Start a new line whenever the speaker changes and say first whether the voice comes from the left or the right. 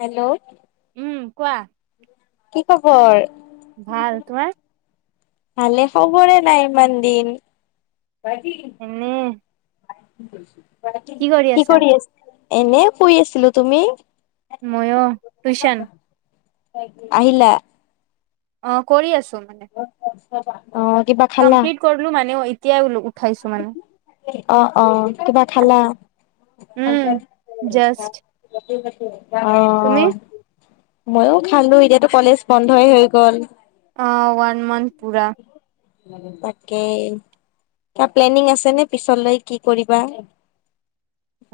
left: Hello.
right: উম কোৱা।
left: কি খবৰ?
right: ভাল, তোমাৰ?
left: ভালে, খবৰে নাই ইমান দিন!
right: এনে
left: কি কৰি আছা? এনে শুই আছিলো, তুমি?
right: ময়ো টিউচন।
left: আহিলা?
right: অঁ কৰি আছো মানে।
left: অহ কিবা খালা
right: কামপ্লিট কৰিলো মানেও এতিয়া উঠাইছো মানে।
left: অঁ অহ, কিবা খালা?
right: উম জাষ্ট তুমি
left: অহ। মইয়ো খালো, এতিয়াতো কলেজ বন্ধই হৈ গ'ল।
right: অঁ ওৱান মান্থ পোৰা।
left: তাকেই, কিবা প্লেনিং আছে নে পিছলৈ কি কৰিবা?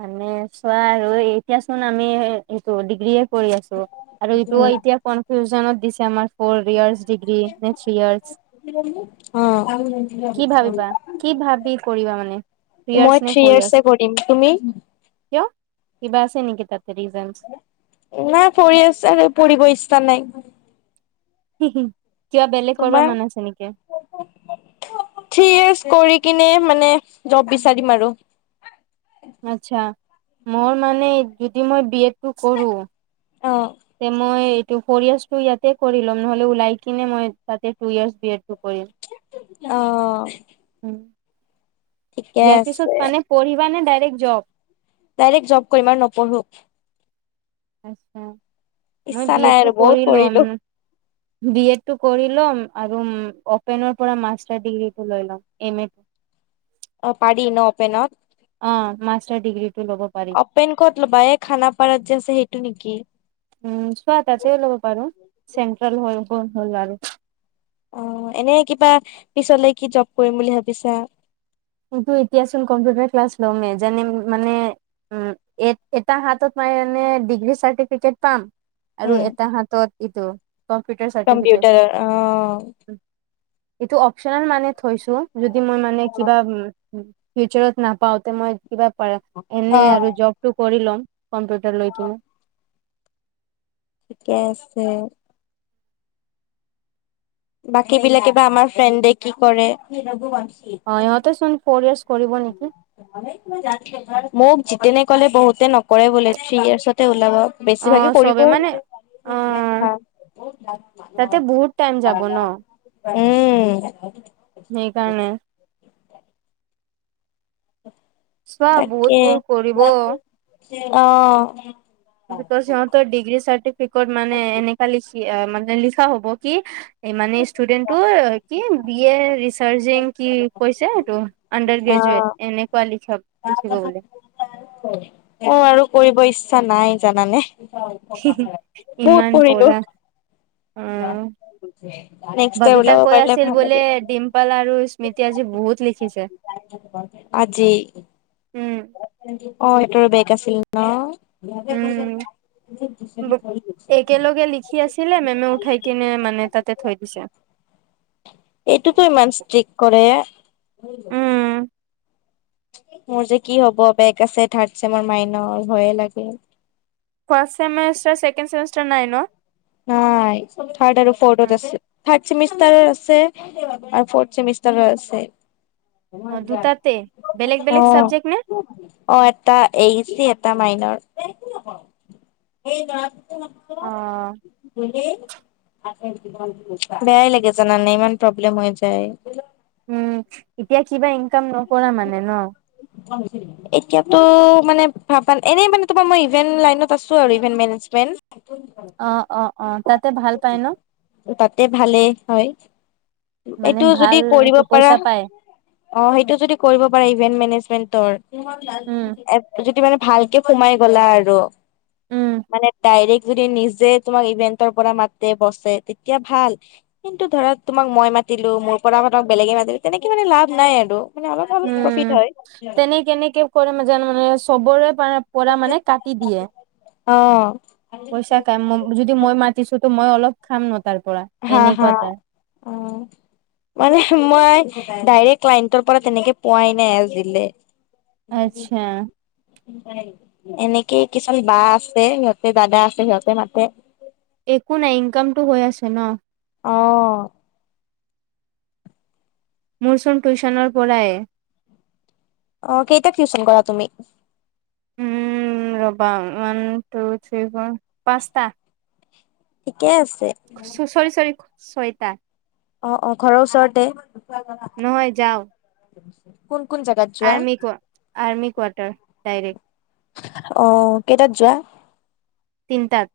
right: মানে চোৱা আৰু এতিয়া চোন আমি এইটো ডিগ্ৰীয়ে কৰি আছো, আৰু এইটোও এতিয়া কনফিউজনত দিছে আমাৰ ফৌৰ ইয়াৰছ ডিগ্ৰী নে থ্ৰী ইয়াৰছ।
left: অঁহ। মই
right: ভাবিবা কি ভাবি
left: থ্ৰী
right: কৰিবা মানে
left: ইয়াৰ্চে
right: থ্ৰী ইয়াৰ্চ নে ফ'ৰ ইয়াৰ্চ
left: কৰিম, তুমি?
right: কিয়? কিবা আছে নেকি তাতে ৰিজনছ?
left: নাই ফৌৰ ইয়াৰচ আৰু পঢ়িব ইচ্ছা নাই।
right: কিবা বেলেগ কৰিব
left: তোমাৰ
right: মন আছে নেকি?
left: থ্ৰী ইয়েচ কৰি কিনে মানে, জব বিচাৰিম আৰু।
right: আচ্ছা, মোৰ মানে যদি মই বি এড টো কৰো
left: অ
right: তে মই ফৌৰ ইয়াৰ্চটো ইয়াতে কৰি লম, নহ'লে ওলাই কিনে মই তাতে টু ইয়াৰ্চ বি এডটো কৰিম।
left: অঁ।
right: উম, ইয়াৰ
left: আছে
right: পিছত মানে পঢ়িবা নে ডাইৰেক্ট জব?
left: ডাইৰেক্ট জব কৰিম আৰু নপঢ়ো।
right: আছা, মই
left: ইচ্ছা
right: বি
left: নাই আৰু
right: এডটো
left: বহুত
right: কৰি
left: পঢ়িলো
right: ল'ম। বি এড টো কৰি ল'ম, আৰু অপেনৰ পৰা মাষ্টাৰ ডিগ্ৰী টো লৈ ল'ম। এমে
left: অ', পাৰি ন' অপেনত?
right: অ', মাষ্টাৰ ডিগ্ৰী টো ল'ব পাৰি।
left: পেন ক'ত ল'বা, এই খানাপাৰাত যে আছে, সেইটো নেকি?
right: উম, চোৱা ততে ল'ব পাৰোঁ, চেন্ট্ৰেল হৈ গ'ল আৰু।
left: অ', এনে কিবা, পিছলে কি জব কৰিম বুলি ভাবিছা?
right: কিন্তু এতিয়া চোন কম্পিউটাৰ ক্লাছ ল'মে, যেনে, মানে উম, এ এটা হাতত মানে এনে ডিগ্ৰী চাৰ্টিফিকেট পাম। আৰু
left: উম
right: এটা হাতত এইটো, কম্পিউটাৰ চাৰ্টিফিকেট
left: কম্পউটাৰ অ'।
right: এইটো অপচনেল মানে থৈছোঁ, যদি মই মানে কিবি উম, ফিউচাৰত নাপাওঁতে মই কিবা পাৰা,
left: অ
right: এনে আৰু জব টো কৰি ল'ম, কম্পিউটাৰ লৈ কিনে।
left: ঠিকে আছে। বাকী বিলাকে বা আমাৰ ফ্ৰিয়েন্দে কি কৰে।
right: অ', সিহঁতে চোন ফ'ৰ ইয়াৰ্চ কৰিব নেকি।
left: মোক যিতেনে ক'লে বহুতে নকৰে বোলে থ্ৰী ইয়াৰ্চতে ওলাব।
right: অ
left: বেছিভাগে
right: চবে
left: কৰিবও।
right: মানে অ তাতে বহুত টাইম যাব ন
left: [unintelligible] উম।
right: সেইকাৰণে।
left: উ [unintelligible]
right: চোৱা, বহুত ভুল কৰিব।
left: অ'।
right: ইহঁতৰ, সিহঁতৰ ডিগ্ৰী চাৰ্টিফিকেট মানে এনেকা লিখি মানে লিখা হ'ব, কি এই মানে ষ্টুডেণ্টটো কি, বি এ ৰিচাৰ্চিং কি কৈছে হেইটো। আণ্ডাৰ
left: অ
right: গ্ৰেজুৱেট, এনেকুৱা লিখ লিখিব বোলে।
left: হয়। অ', আৰু কৰিব ইচ্ছা নাই, জানানে। বহুত
right: ইমান
left: পঢ়িলোঁ।
right: পঢ়া অ
left: নেক্সট টাইম ওলাব পাৰিলে ভাল লাগে।
right: পাল আৰু স্মৃতি আজি বহুত লিখিছে।
left: আজি,
right: উম
left: অ', এটোৰ বেগ আছিল। ন'
right: উম
left: [unintelligible]
right: কি আছিলে, মেমে উঠাই কিনে মানে তাতে থৈ দিছে।
left: এইটোতো ইমান ষ্টিক কৰে।
right: উম
left: মোৰ যে কি হ'ব, বেগ আছে থাৰ্ড চেমৰ মাইনৰ, ভয়ে লাগে।
right: ফাষ্ট ছেমিষ্টাৰ, চেকেণ্ড চেমিষ্টাৰ নাই ন'?
left: নাই, থাৰ্ড আৰু ফ'ৰ্ডত
right: ন
left: আছে। থাৰ্ড ছেমিষ্টাৰৰ আছে, আৰু ফৰ্থ ছেমিষ্টাৰৰ আছে।
right: অ দুটাতে বেলেগ বেলেগ
left: অ'।
right: চাবজেক্ট নে?
left: অ', এটা [unintelligible] এটা মাইনৰ।
right: অ'।
left: বেয়াই লাগে জানানে ইমান প্ৰব্লেম হৈ যায়।
right: উম, এতিয়া কিবা ইনকাম নকৰা মানে ন।
left: অ [unintelligible] এতিয়াতো মানে ভাবান এনেই মানে তোমাৰ মই ইভেন্ট লাইনত আছো, আৰু ইভেন্ট মেনেজমেন্ট।
right: অ, অ, অ, তাতে ভাল পায় ন?
left: তাতে ভালেই হয়।
right: মানে
left: এইটো যদি
right: ভাল
left: কৰিব
right: এইটো
left: পাৰা
right: পইচা পায়।
left: অ, সেইটো যদি কৰিব পাৰে, ইভেন্ট মেনেজমেন্টৰ
right: উম
left: এ যদি মানে ভালকে সোমাই গ'লা আৰু
right: উম
left: মানে ডাইৰেক্ট, যদি নিজে তোমাক ইভেন্টৰ পৰা মাতে বছে। তেতিয়া ভাল কিন্তু ধ তোমাক মই মাতিলো মোৰ পৰা মাতক বেলেগে মাতিলো তেনেকে মানে লাভ নাই আৰু। মানে অলপ, অলপ প্ৰফিট হয়।
right: সি কেনেক কৰিম যেন মানে চবৰে পাৰাত পৰা মানে কাটি দিয়ে,
left: অ
right: পইচা কাম [unintelligible] যদি মই মাতিছো তো মই অলপ খাম ন তাৰ পৰা।
left: হা, হা,
right: এনেকুৱা তাৰ।
left: উম। মানে মই ডাইৰেক্ট ক্লাইণ্টৰ পৰা তেনেকে পোৱাই নাই আজিলে।
right: আচ্ছা
left: [unintelligible] এনেকে কিছুমান বা আছে সিহঁতে দাদা আছে সিহঁতে মাতে।
right: একো নাই ইনকামটো হৈ আছে ন।
left: অ',
right: মোৰচোন টিউশনৰ পৰাই
left: অ, কেইটাক টিউচন কৰা তুমি?
right: উম, ৰবা। ওৱান, টু, ট্ৰী, ফৰ পাঁচটা।
left: ঠিকে আছে।
right: ছৰি, ছৰি, ছয়তা।
left: অ, অ, ঘৰৰ ওচৰতে।
right: নহয় যাও।
left: কোন, কোন জাগাত?
right: আৰ্মি ক আৰ্মি কোৱাৰটাৰ ডাইৰেক্ট।
left: অ, কেইটাত যোৱা?
right: তিনিটাত।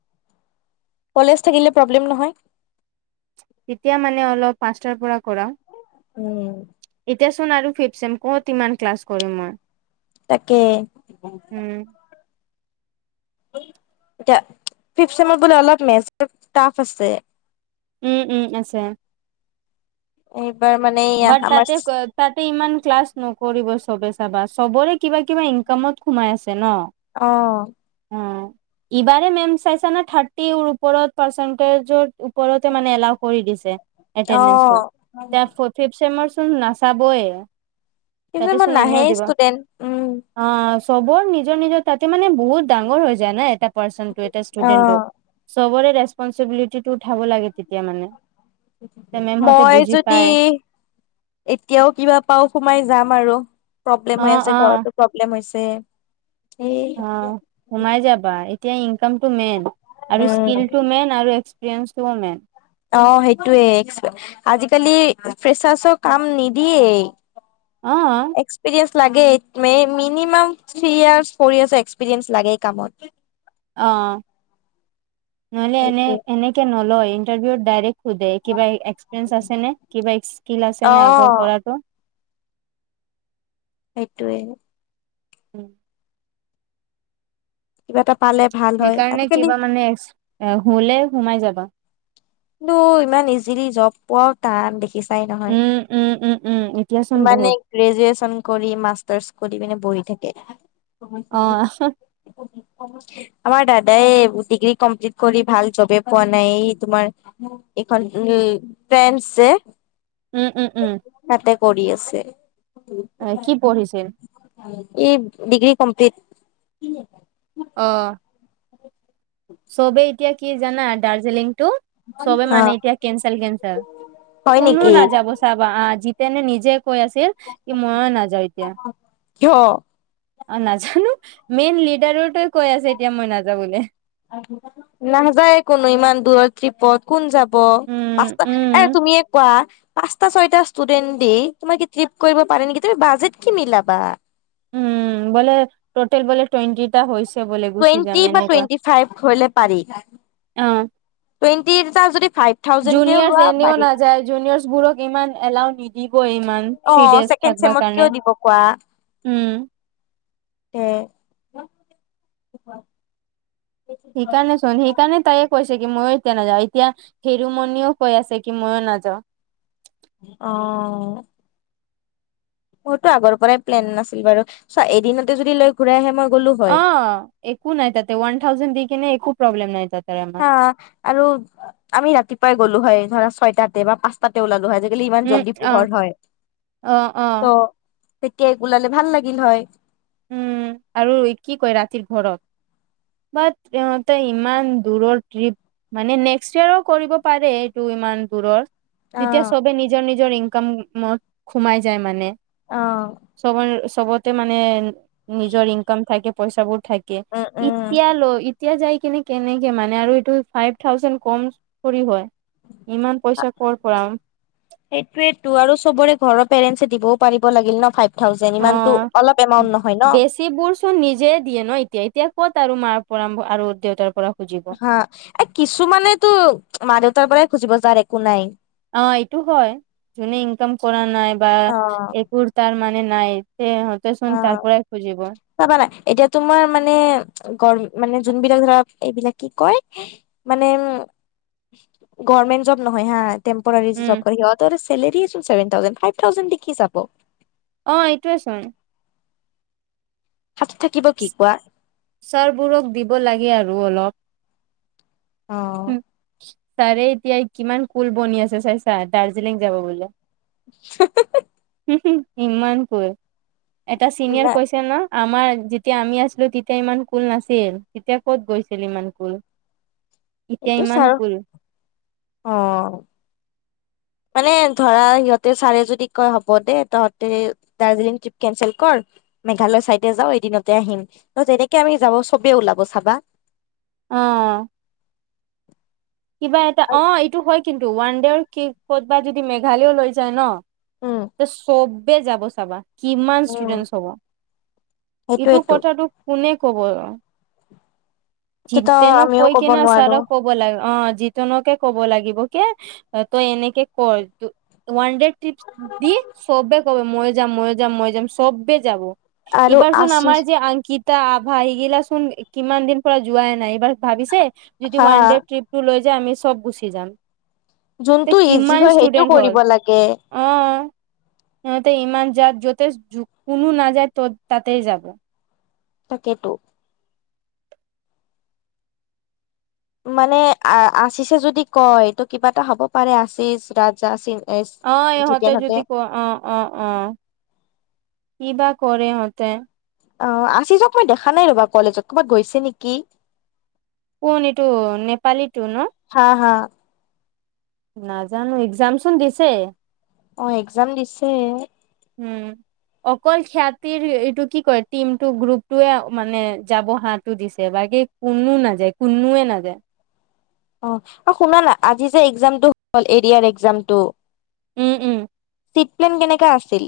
left: কলেজ থাকিলে প্ৰব্লেম নহয়।
right: তেতিয়া মানে অলপ পাঁচটাৰ পৰা কৰা।
left: উম।
right: এতিয়াচোন আৰু ফিফ চেম কত ইমান ক্লাছ কৰিম মই।
left: তাকে।
right: উম।
left: এটা ফিফ ছেমৰ পৰা অলপ মেছটো টাফ আছে।
right: উম, উম, আছে।
left: এইবাৰ মানে এইয়া
right: বাত
left: আমাৰ
right: তাতে ক তাতে ইমান ক্লাছ নকৰিব চবে চাবা, চবৰে কিবা, কিবা ইনকামত সোমাই আছে ন'?
left: অ,
right: অ ইবাৰে মেম চাইচা নে, থাৰ্টিৰ ওপৰত পাৰ্চেন্তেজৰ ওপৰতে মানে এলাও কৰি দিছে।
left: অ
right: এটেনদেন্সটো, এতিয়া ফৰ্থ ফিফ চেমৰ চোন নাচাবই।
left: ফিফথ চেমত নাহেই ষ্টুডেন্ট, উম।
right: অঁ, চবৰ নিজৰ নিজৰ তাতে মানে বহুত ডাঙৰ হৈ যায় নাই এটাত পাৰ্চেণ্টটো এতিয়া
left: অ
right: ষ্টুডেণ্টো, চবৰে ৰেস্পঞ্চিবিলিটো উঠাব লাগে তেতিয়া মানে। তে মেমহঁতে
left: মই
right: বুজি
left: যদি
right: পায়
left: এতিয়াও কিবা পাওঁ সোমাই যাম আৰু প্ৰব্লেম
right: অ
left: হৈ আছে
right: অ
left: ঘৰতো প্ৰব্লেম হৈছে। এই
right: অঁ, সোমাই যাবা এতিয়া ইনকামটো মেইন আৰু
left: উম
right: স্কিলটো মেইন। আৰু এক্সপিৰিয়েন্সটোও মেইন।
left: অঁ, সেইটোৱে এক্স আজিকালি ফ্ৰেচাৰছৰ কাম নিদিয়েই।
right: অ
left: এক্সপিৰিয়েন্স লাগেই মে minimum three years four years experience লাগেই কামত।
right: অঁ, নহলে এনে
left: সেইটোৱে
right: এনেকে নলয় ইণ্টাৰভিউত ডাইৰেক্ট কিবা এক্সপৰিেঞ্চ আছে নে, কিবা স্কিল আছে
left: অ
right: নে আগৰ কৰাটো?
left: সেইটোৱে।
right: উম।
left: কিবা এটা পালে ভাল হয়
right: সেইকাৰণে
left: আজিকালি
right: কিবা মানে এক্স হ'লে সোমাই যাবা।
left: কিন্তু ইমান ইজিলি জব পোৱাও টান, দেখি চাই নহয়,
right: উম উম উম উম এতিয়াচোন বহুত
left: ইমানে গ্ৰেজুৱেচন কৰি মাষ্টাৰ্চ কৰি পিনে বহি থাকে।
right: অ',
left: আমাৰ দাদাই ডিগ্ৰী কমপ্লিট কৰি ভাল জবে পোৱা নাই ই তোমাৰ এখন উম, প্ৰেনস যে
right: উম উম উম।
left: তাতে কৰি আছে।
right: এ, কি পঢ়িছিল?
left: ই ডিগ্ৰী কমপ্লিট।
right: অ। চবে এতিয়া কি জানা দাৰ্জিলিংটো চবে
left: অ
right: মানে এতিয়া কেনঞ্চেল কেনঞ্চেল
left: হয়
right: কোনো
left: নেকি
right: নাযাব। চাবা, আহ‍ঁ জিতেনে নিজে কৈ আছিল কি মই নাযাওঁ এতিয়া।
left: কিয়
right: অঁ, নাজানো মেইন লিডাৰতোৱে কৈ আছে এতিয়া মই নাযাওঁ বুলি।
left: নাযায় কোনো ইমান দূৰৰ ট্ৰিপত, কোন যা ব,
right: উম,
left: পাঁচটা এ‌
right: উম,
left: তুমিয়ে কোৱা পাঁচটা ছয়টা ষ্টুডেণ্ট দি তোমাৰ কি ট্ৰিপ কৰিব পাৰে নেকি, তুমি বাজেট কি মিলাবা?
right: উম, বলে ট'টেল বলে টুৱেণ্টিটা হৈছে বোলে গুচি
left: টুৱেণ্টি
right: যাম
left: বা
right: এনেকুৱা,
left: টুৱেণ্টি ফাইভ হলে
right: অঁ।
left: টুৱেণ্টি টা যদি ফাইভ থাউজেণ্ড কেও লোৱা
right: জুনিয়ৰছ এনেও
left: পাৰি
right: নাযায় জুনিয়ৰছ বোৰক ইমান এলাও নি দিব ইমান
left: অ
right: থ্ৰি ডেজ
left: ছেকেণ্ড
right: থাকব
left: চেমত
right: কাৰণে,
left: কিয় দিব কোৱা
right: উম।
left: [inaudible]
right: সেইকাৰণে চোন সেই কাৰকাৰণে তাইয়ে কৈছে কি মই এতিয়া নাযাওঁ। এতিয়া হিৰুমণিও কৈ আছে কি মইও নাযাওঁ।
left: অঁ। মোৰতো আগৰ পৰাই প্লেন নাছিল বাৰু, চোৱা এদিনতে যদি লৈ ঘূৰাই আহে মই গলো। হয়
right: অঁ, একো নাই তাতে অয়ান থাউজেণ্ড দি কিনে একো নাই তাতে। আমাৰ
left: আ', আৰু আমি ৰাতিপুৱাই গ'লো হয়, ধৰা ছয়টাতে পাচ তাতে ওলালো হয়, আজিকালি ইমান
right: উম
left: জল্দি
right: অ
left: পোহৰ হয়,
right: অ অ
left: ত' তেতিয়াই ওলালে ভাল লাগিল হয়।
right: উম, আৰু কি কয় ৰাতিৰ ঘৰত। বাট তই ইমান দূৰৰ ট্ৰিপ। মানে নেক্সট ইয়েৰো কৰিব পাৰে এইটো ইমান দূৰৰ।
left: অ
right: তেতিয়া চ'বে নিজৰ নিজৰ ইনকামত সোমাই যায় মানে।
left: অ
right: চ'ব চ'বতে মানে নিজৰ ইনকাম থাকে পইচাাবোৰ। থাকে,
left: উম উম
right: এতিয়া লৈ ইত এতিয়া যাই কিনে কেনেকে মানে আৰু এইটো ফাইভ থাউজেড কম কৰি হোৱা। ইমান পইচা কৰ' পৰা।
left: সেইটোয়েটো আৰু চবৰে ঘৰৰ পেৰেণ্ট দিবও পাৰিব লাগিল ন ফাই থাউজেণ্ড ইমানটো অলপ এমাউণ্ট নহয় ন।
right: টি বোৰ চোন নিজে দিয়ে ন এতিয়া, এতিয়া ক'ত আৰু মাৰ পৰা আৰু দেউতাৰ পৰা খুজিব। অ',
left: হা, এ, কিছুমানেটো মা-দেউতাৰ পৰাই খুজিব যাৰ একো নাই।
right: অ', এইটো হয়, যোনে ইনকাম কৰা নাই বা
left: অ
right: একো তাৰ মানে নাই,
left: অ
right: সিহতেচোন তাৰ পৰাই খুজিব।
left: চাবা না, তোমাৰ মানে গ- মানে যোনবিলাক ধৰা কি কয়? মানে উম, গমেন্ট জব নহয় হা। টেম্পুয়াৰী
right: উম,
left: জব সিহঁতৰ চেলেৰী চোন চেভেন থাউজেণ্ড, ফাব্ৰ থাউজেণ্ড দি কি যাব।
right: অ', এইটোয়ে চোন।
left: হাত থাকিব কি কোৱা।
right: চাৰবোৰক দিব লাগে আৰু অলপ।
left: অ'।
right: ছাৰে এতিয়া কিমান কুল বনি আছে চাই ছা, দাৰ্জিলিং যাব বোলে।
left: হ
right: ইমানকৈ কোল, এটা
left: না
right: চিনিয়ৰ কৈছে ন। আমাৰ, যেতিয়া আমি আছিলো তেতিয়া ইমান কুল নাছিল, তেতিয়া ক'ত গৈছিল ইমান কুল। এতিয়া
left: এইটো
right: ইমান
left: ছাৰ,
right: কুল
left: অ'। মানে ধৰা সিহঁতে চাৰে যদি কয়, হ'ব দে তহঁতে দাৰ্জিলিং ট্ৰিপ কেনচেল কৰ। মেঘালয় চাইডে যাও, এদিনতে আহিম। ত' তেনেকে আমি যাব চ'বে ওলাব চাবা।
right: অ'। কিবা এটা অ', এইটো হয় কিন্তু। ওৱান দেৰ কি'তবা যদি মেঘালয়ও লৈ যায় ন।
left: উম
right: ত' চবেই যাব চাবা। কিমান
left: উম,
right: ষ্টুডেন্ট হ'ব, এইটো
left: সেইটোয়েতো
right: কথাটো কোনে ক'ব?
left: এতিয়াতো
right: জিতেনক
left: আমিও
right: কৈ
left: ক'ব
right: কিন
left: নোৱাৰো
right: চাৰক ক'বৰ লাগ অ', জিতনকে ক'ব লাগিব, কে তই এনেকে কৰ, ওৱান দি চ'বে ক'ব, মই যাম, মই যাম, মই যাম চ'বে যাব।
left: আৰু
right: ইবাৰ চোন আমাৰ
left: আশিস
right: যে আংকিত। তা আভা হিগিলা চোন কিমান দিন পৰা যোৱাই নাই, এইবাৰ ভাবিছে, যদি
left: হা
right: ওৱান ট্ৰিপ টো লৈ যা আমি চ'ব গুচি যাম। তে
left: যোনটো ইজি
right: কিমান
left: হয়, সেইটো
right: ষ্টুডেন্ট হ'ল
left: কৰিব লাগে।
right: অ', সিহঁতে ইমান যাত য'তে কোনো নাযায়, ত'ত তাতেই যাব।
left: তাকে তো। মানে আ-আছিছে যদি কয়, তো কিবা এটা হ'ব পাৰে, আছিচ ৰাজা চি
right: অহ ইহঁতে যদি ক অ অ অ কি বা কৰে ইহঁতে?
left: অ আচিচক মই দেখা নাই ৰবা কলেজত, কবাত গৈছে নেকি!
right: কোন এইটো নেপালীটো ন?
left: চা হা
right: নাজানো এক্জাম চোন দিছে।
left: অ এক্জাম দিছে।
right: উম। অকল খ্যাতিৰ এইটো কি কয় টিমটো গ্ৰুপটোৱে মানে যাব হাটো দিছে বাকী কোন্নো নাযায় কোন্নোয়ে নাযায়।
left: অ শুনা না আজি যে এক্জামটো হল এৰিয়াৰ এক্জামটো
right: উম উম।
left: চিট প্লেন কেনেকা আছিল?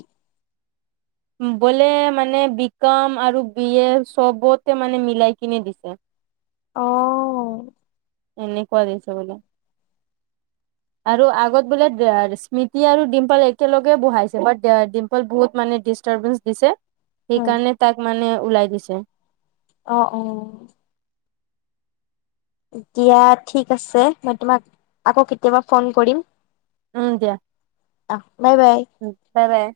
right: বোলে মানে বি কম আৰু বি এ চবতে মানে মিলাই কিনে দিছে।
left: অ'।
right: এনেকুৱা দিছে বোলে।
left: [inaudible]
right: আৰু আগত বোলে ড ৰ স্মৃতি আৰু ডিম্পল একেলগে বহাইছে বাট ডিম্পল বহুত মানে ডিচ টাৰ্বেঞ্চ দিছে সেইকাৰণে তাক মানে ওলাই দিছে।
left: অ অ। এতিয়া ঠিক আছে মই তোমাক আকৌ কেতিয়াবা ফোন কৰিম।
right: উম দিয়া,
left: আহ বাই বাই।
right: উম বাই বাই।